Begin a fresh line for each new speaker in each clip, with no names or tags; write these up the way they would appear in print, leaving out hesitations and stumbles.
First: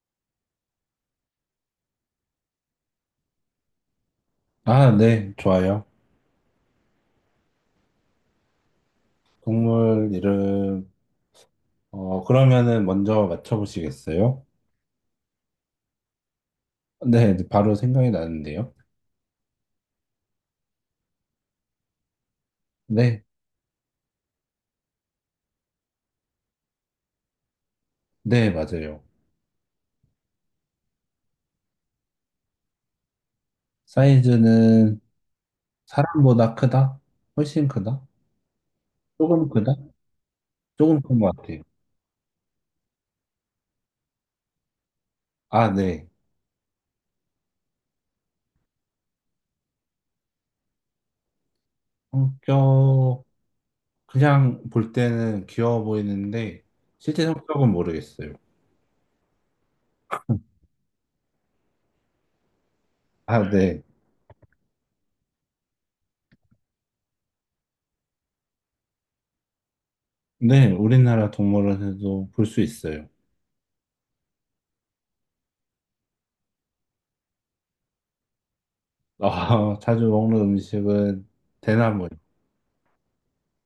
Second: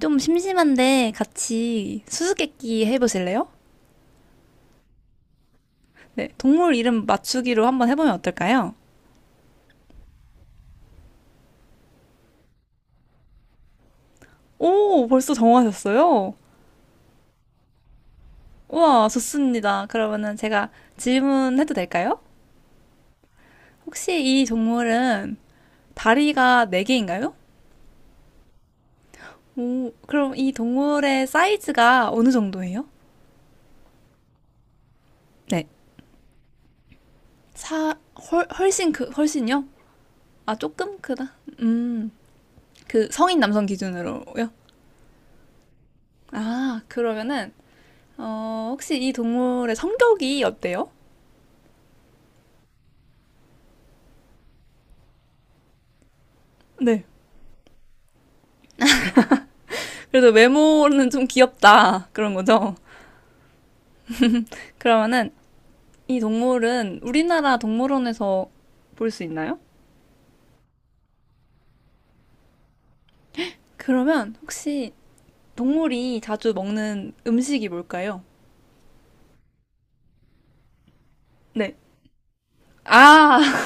좀 심심한데 같이 수수께끼 해보실래요?
아, 네, 좋아요.
네, 동물 이름 맞추기로 한번 해보면 어떨까요?
동물 이름, 그러면은 먼저 맞춰보시겠어요?
오, 벌써 정하셨어요?
네, 바로 생각이 나는데요.
우와, 좋습니다. 그러면은 제가 질문해도 될까요?
네,
혹시 이 동물은 다리가 네개인가요?
네, 맞아요.
오, 그럼 이 동물의 사이즈가 어느 정도예요?
사이즈는
네,
사람보다 크다? 훨씬
사,
크다?
훨씬
조금
훨씬요?
크다?
아, 조금
조금 큰
크다.
것 같아요.
음, 그 성인 남성 기준으로요?
아, 네.
아, 그러면은 혹시 이 동물의 성격이 어때요?
성격, 그냥 볼 때는 귀여워 보이는데,
네.
실제 성격은 모르겠어요.
그래도 외모는 좀 귀엽다. 그런 거죠?
아, 네.
그러면은 이 동물은 우리나라 동물원에서 볼 수 있나요?
네, 우리나라 동물원에도 볼 수 있어요.
그러면 혹시 동물이 자주 먹는 음식이 뭘까요?
아, 자주 먹는 음식은
네.
대나무예요.
아,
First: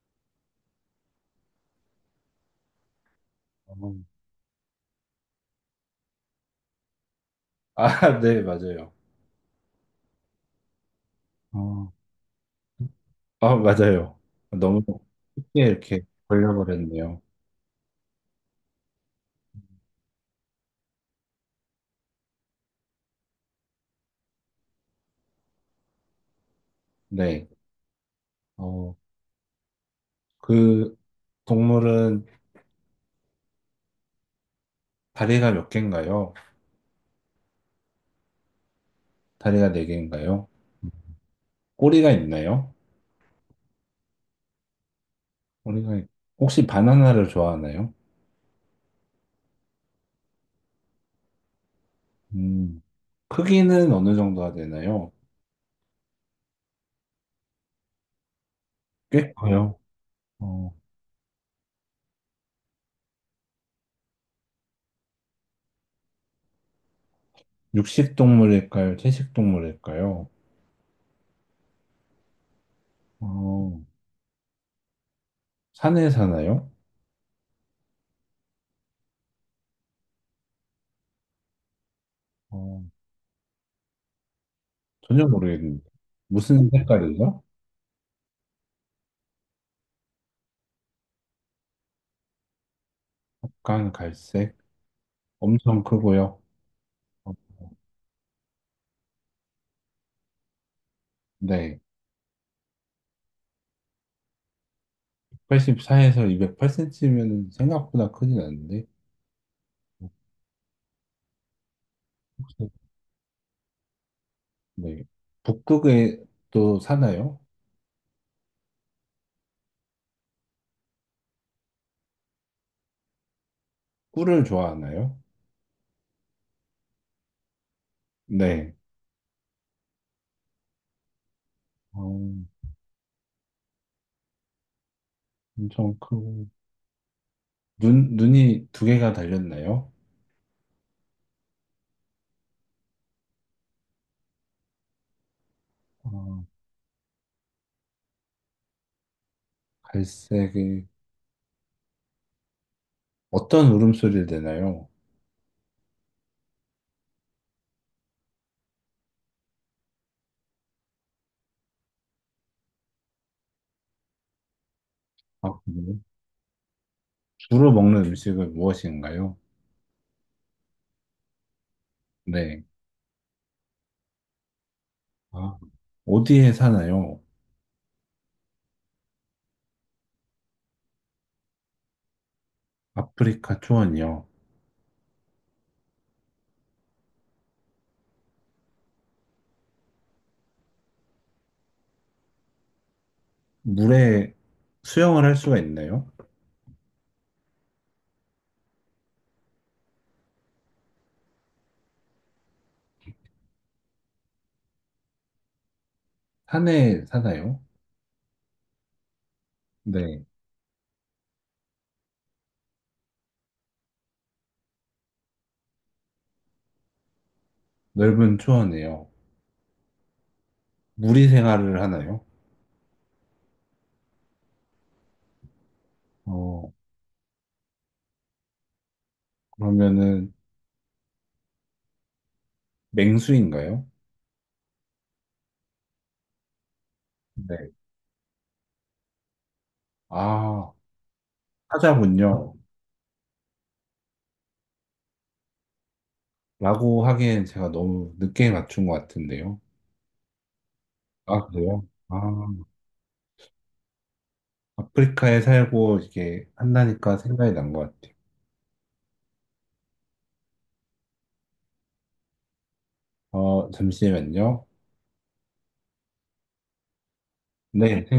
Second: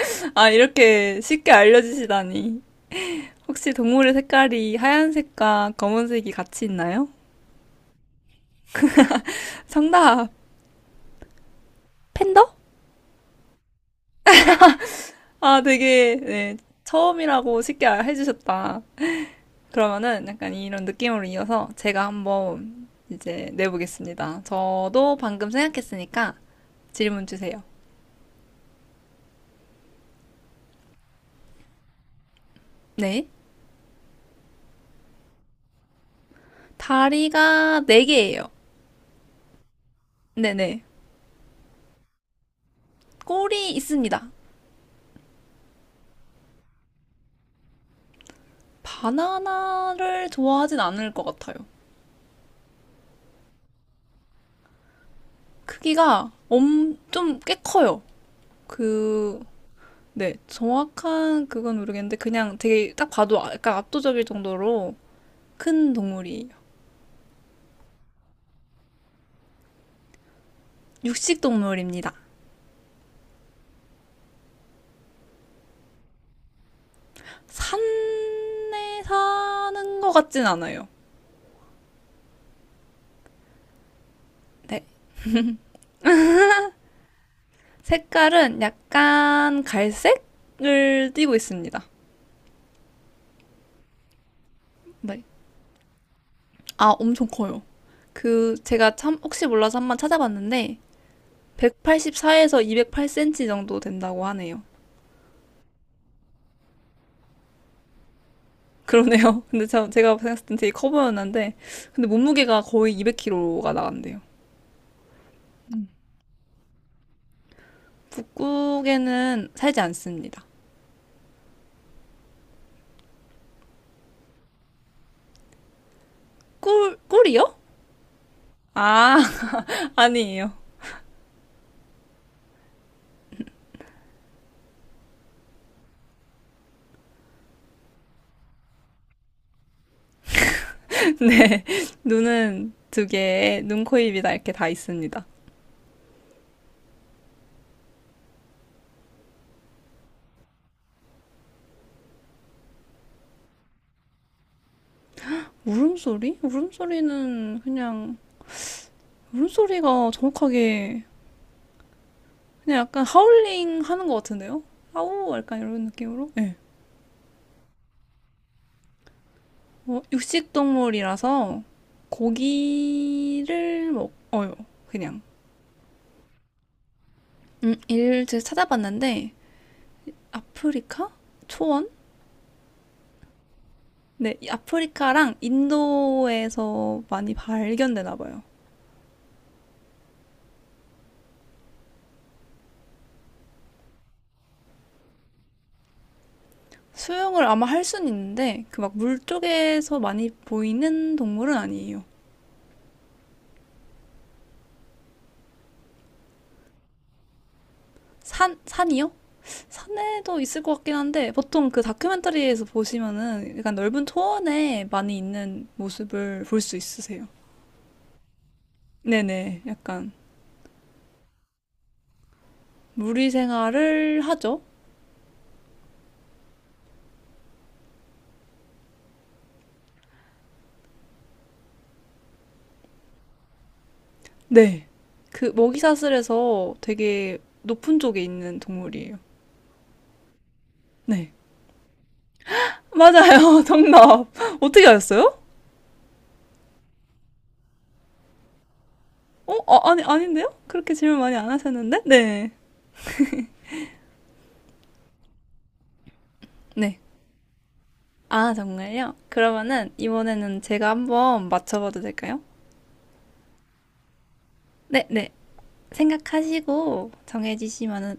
아, 이렇게 쉽게 알려주시다니. 혹시 동물의 색깔이 하얀색과 검은색이 같이 있나요?
아, 네, 맞아요.
정답!
어,
팬더?
아, 맞아요. 너무
아,
쉽게 이렇게
되게, 네,
걸려버렸네요.
처음이라고 쉽게 해주셨다. 그러면은 약간 이런 느낌으로 이어서 제가 한번 이제 내보겠습니다. 저도 방금 생각했으니까 질문
네.
주세요.
어, 그 동물은
네.
다리가 몇 개인가요?
다리가 네개예요.
다리가 네 개인가요?
네네.
꼬리가 있나요?
꼬리 있습니다.
꼬리가 있- 혹시 바나나를 좋아하나요?
바나나를 좋아하진 않을 것 같아요.
음, 크기는 어느 정도가 되나요?
크기가 좀 꽤 커요.
꽤
그,
커요.
네.
어,
정확한 그건 모르겠는데 그냥 되게 딱 봐도 약간 압도적일 정도로 큰 동물이에요.
육식 동물일까요? 채식 동물일까요?
육식 동물입니다.
어, 산에 사나요?
산에 사는 것 같진 않아요.
어,
네.
전혀 모르겠는데. 무슨 색깔이죠?
색깔은 약간 갈색을 띠고 있습니다.
약간 갈색.
네.
엄청 크고요.
아, 엄청
어,
커요. 그, 제가 참, 혹시 몰라서 한번 찾아봤는데,
네.
184에서 208cm 정도 된다고 하네요.
84에서 208 cm면 생각보다 크진 않은데.
그러네요. 근데 참 제가 생각했을 땐 되게 커 보였는데, 근데 몸무게가
혹시,
거의 200kg가 나간대요.
네. 북극에 또 사나요?
북극에는 살지 않습니다.
꿀을 좋아하나요?
꿀이요?
네.
아, 아니에요.
어, 엄청 크고. 눈, 눈이 두 개가 달렸나요?
네, 눈은 두 개에 눈, 코, 입이 다 이렇게 다 있습니다.
어, 갈색이 어떤 울음소리를 내나요?
울음소리? 울음소리는 그냥 울음소리가 정확하게 그냥 약간 하울링 하는 것 같은데요? 하우 약간
아,
이런
그래요?
느낌으로? 네.
주로 먹는 음식은 무엇인가요?
뭐 육식 동물이라서
네.
고기를 먹어요. 그냥.
아, 어디에 사나요?
일제 찾아봤는데 아프리카? 초원?
아프리카 초원이요.
네, 이 아프리카랑 인도에서 많이 발견되나 봐요.
물에 수영을 할 수가 있나요?
수영을 아마 할 순 있는데 그 막 물 쪽에서 많이 보이는 동물은 아니에요.
산에 사나요?
산 산이요?
네.
산에도 있을 것 같긴 한데 보통 그 다큐멘터리에서 보시면은 약간 넓은 초원에 많이 있는 모습을 볼 수 있으세요.
넓은 초원에요.
네네, 약간
무리 생활을 하나요?
무리 생활을 하죠.
어, 그러면은 맹수인가요?
네, 그 먹이사슬에서 되게
네.
높은 쪽에 있는 동물이에요.
아,
네,
사자군요.
맞아요, 정답. 어떻게 아셨어요?
라고 하기엔 제가 너무 늦게 맞춘 것 같은데요.
아, 아니 아닌데요? 그렇게 질문 많이
아,
안
그래요?
하셨는데?
아,
네,
아프리카에 살고 이게
네.
한다니까 생각이 난 것 같아요.
아, 정말요? 그러면은 이번에는 제가 한번 맞춰봐도 될까요?
어, 잠시만요.
네, 네. 생각하시고
네,
정해지시면은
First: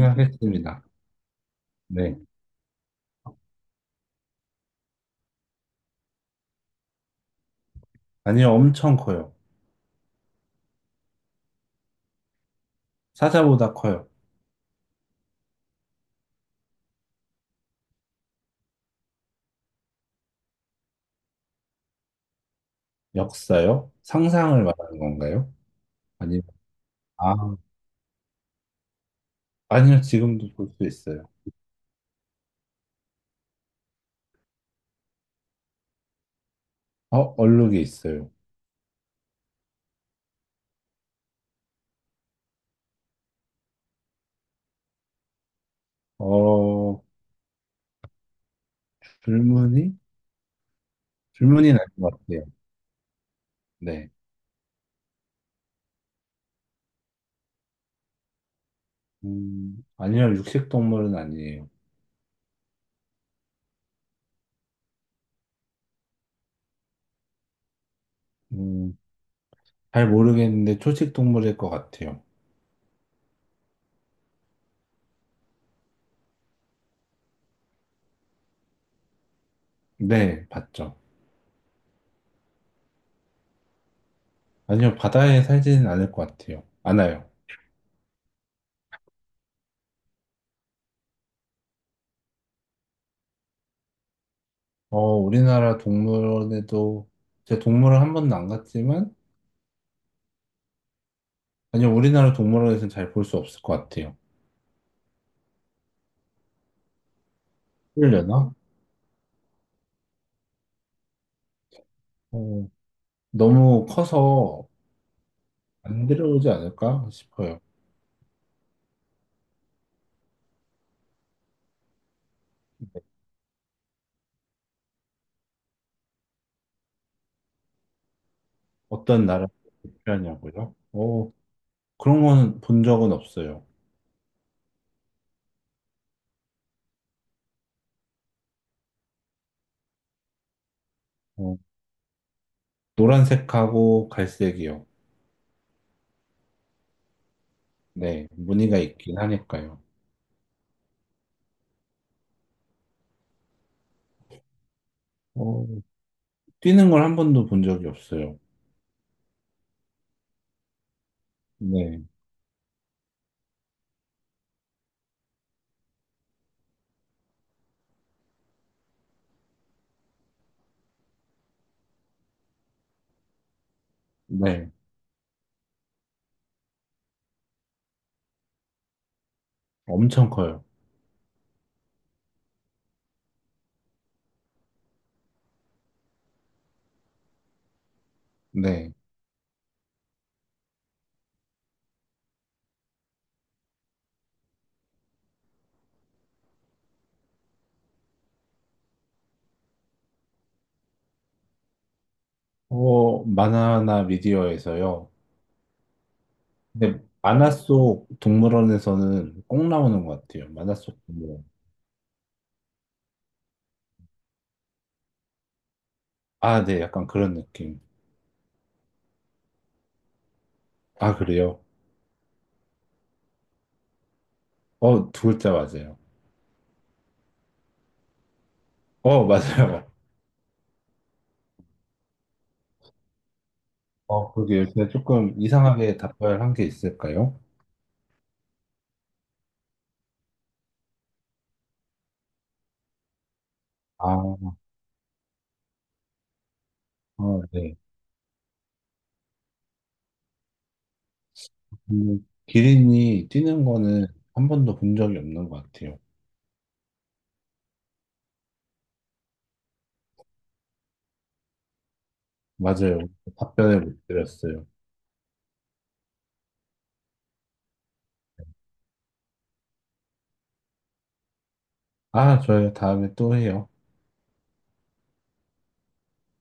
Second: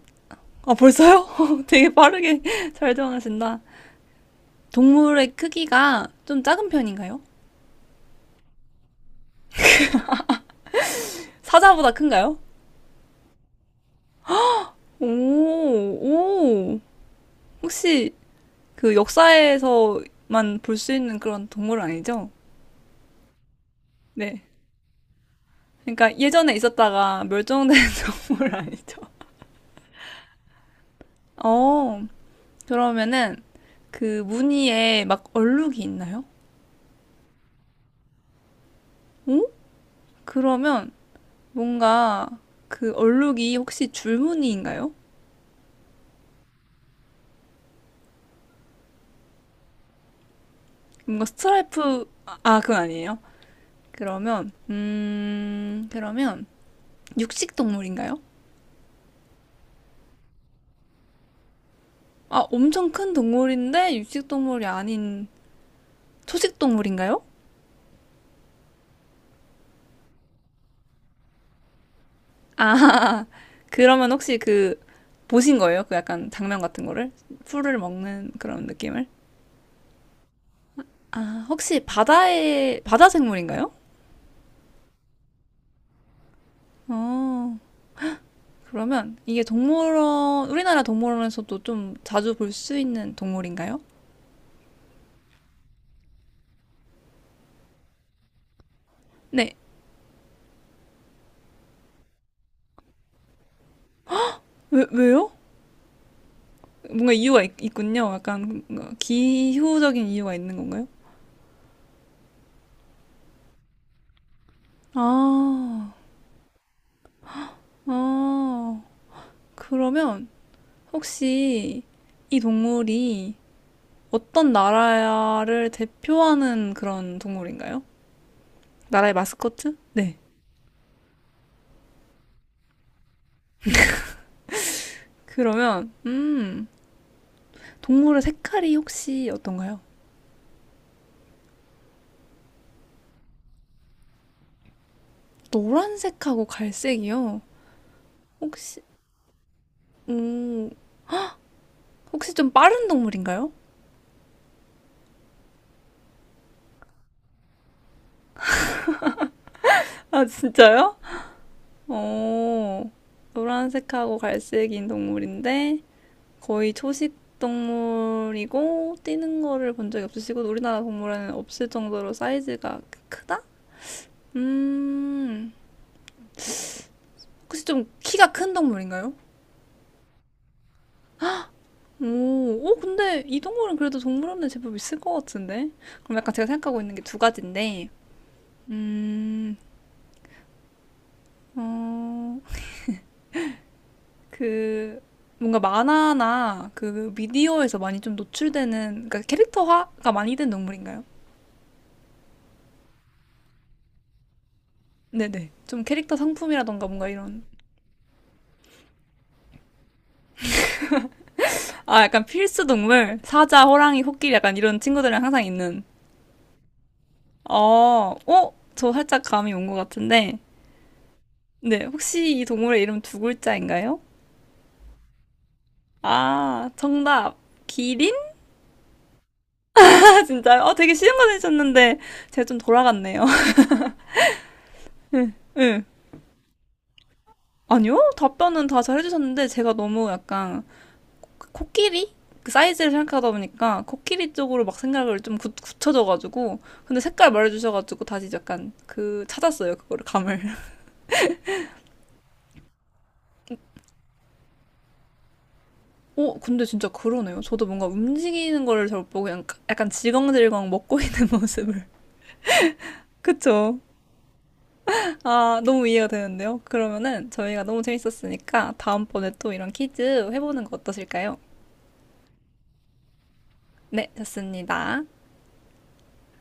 아, 벌써요? 되게
네.
빠르게 잘 정하신다. 동물의 크기가 좀 작은 편인가요?
아니요, 엄청 커요.
사자보다 큰가요?
사자보다 커요.
오, 오. 혹시 그 역사에서만 볼 수 있는 그런 동물 아니죠?
역사요?
네.
상상을 말하는 건가요?
그러니까
아니면,
예전에 있었다가
아,
멸종된 동물 아니죠?
아니요, 지금도 볼 수 있어요.
어, 그러면은 그 무늬에 막 얼룩이 있나요?
어, 얼룩이 있어요.
오? 그러면 뭔가 그 얼룩이 혹시 줄무늬인가요?
어, 불문이?
뭔가
불문이 날
스트라이프
것 같아요.
그건 아니에요.
네.
그러면 육식 동물인가요?
아니요, 육식 동물은 아니에요.
아 엄청 큰 동물인데 육식 동물이 아닌 초식 동물인가요?
음, 잘 모르겠는데 초식 동물일 것 같아요.
아 그러면 혹시 그 보신 거예요? 그 약간 장면 같은 거를 풀을 먹는 그런 느낌을?
네, 봤죠.
아 혹시 바다 생물인가요?
아니요, 바다에 살지는 않을 것 같아요. 않아요.
어, 그러면 이게 우리나라 동물원에서도 좀 자주 볼 수 있는 동물인가요?
어, 우리나라 동물원에도, 제 동물원 한 번도 안 갔지만,
네.
아니요, 우리나라 동물원에서는 잘 볼 수 없을 것 같아요.
왜요? 뭔가 이유가 있군요.
풀려나?
약간 뭔가 기후적인 이유가 있는 건가요?
어, 너무 커서
아,
안 들어오지 않을까 싶어요.
아, 그러면 혹시 이 동물이 어떤 나라를 대표하는 그런 동물인가요? 나라의
어떤 나라를
마스코트? 네.
표현하냐고요? 어, 그런 건 본 적은 없어요.
그러면, 동물의 색깔이 혹시 어떤가요?
어, 노란색하고 갈색이요.
노란색하고 갈색이요.
네, 무늬가
혹시,
있긴 하니까요.
음, 혹시 좀 빠른 동물인가요?
어, 뛰는 걸 한 번도 본 적이 없어요.
아, 진짜요?
네,
어, 노란색하고 갈색인 동물인데 거의 초식 동물이고 뛰는 거를 본 적이 없으시고 우리나라 동물원에는 없을 정도로 사이즈가 크다?
네,
음, 혹시 좀 키가 큰 동물인가요?
엄청 커요.
오, 오, 근데 이 동물은 그래도 동물원에 제법 있을 것 같은데? 그럼 약간 제가 생각하고 있는 게 두 가지인데,
네,
음, 어, 그 뭔가 만화나 그 미디어에서 많이 좀 노출되는 그러니까 캐릭터화가 많이 된 동물인가요?
만화나 미디어에서요.
네네. 좀 캐릭터 상품이라던가
근데
뭔가 이런
만화 속 동물원에서는 꼭 나오는 것 같아요. 만화 속 동물원.
아 약간 필수 동물 사자, 호랑이, 코끼리 약간 이런 친구들이랑 항상 있는
아, 네, 약간 그런 느낌.
어, 어? 저 살짝 감이 온 것 같은데
아, 그래요?
네 혹시 이 동물의 이름 두 글자인가요?
어, 두 글자 맞아요.
아 정답 기린?
어, 맞아요.
아 진짜요? 되게 쉬운 거 내셨는데 제가 좀 돌아갔네요.
어, 그러게 요새
응.
조금
응.
이상하게 답변을 한 게 있을까요?
아니요 답변은 다 잘 해주셨는데 제가 너무 약간 코끼리? 그 사이즈를 생각하다 보니까
아,
코끼리
어,
쪽으로 막 생각을 좀 굳혀져가지고 근데 색깔
네.
말해주셔가지고 다시 약간 그 찾았어요 그거를 감을
기린이 뛰는 거는 한 번도 본 적이 없는 것 같아요.
근데 진짜 그러네요 저도 뭔가 움직이는 거를 잘 못 보고 그냥 약간 질겅질겅 먹고 있는 모습을
맞아요.
그쵸
답변을 못 드렸어요.
아 너무 이해가 되는데요 그러면은 저희가 너무 재밌었으니까 다음번에 또 이런 퀴즈 해보는 거 어떠실까요?
아, 저요. 다음에 또 해요.
네 좋습니다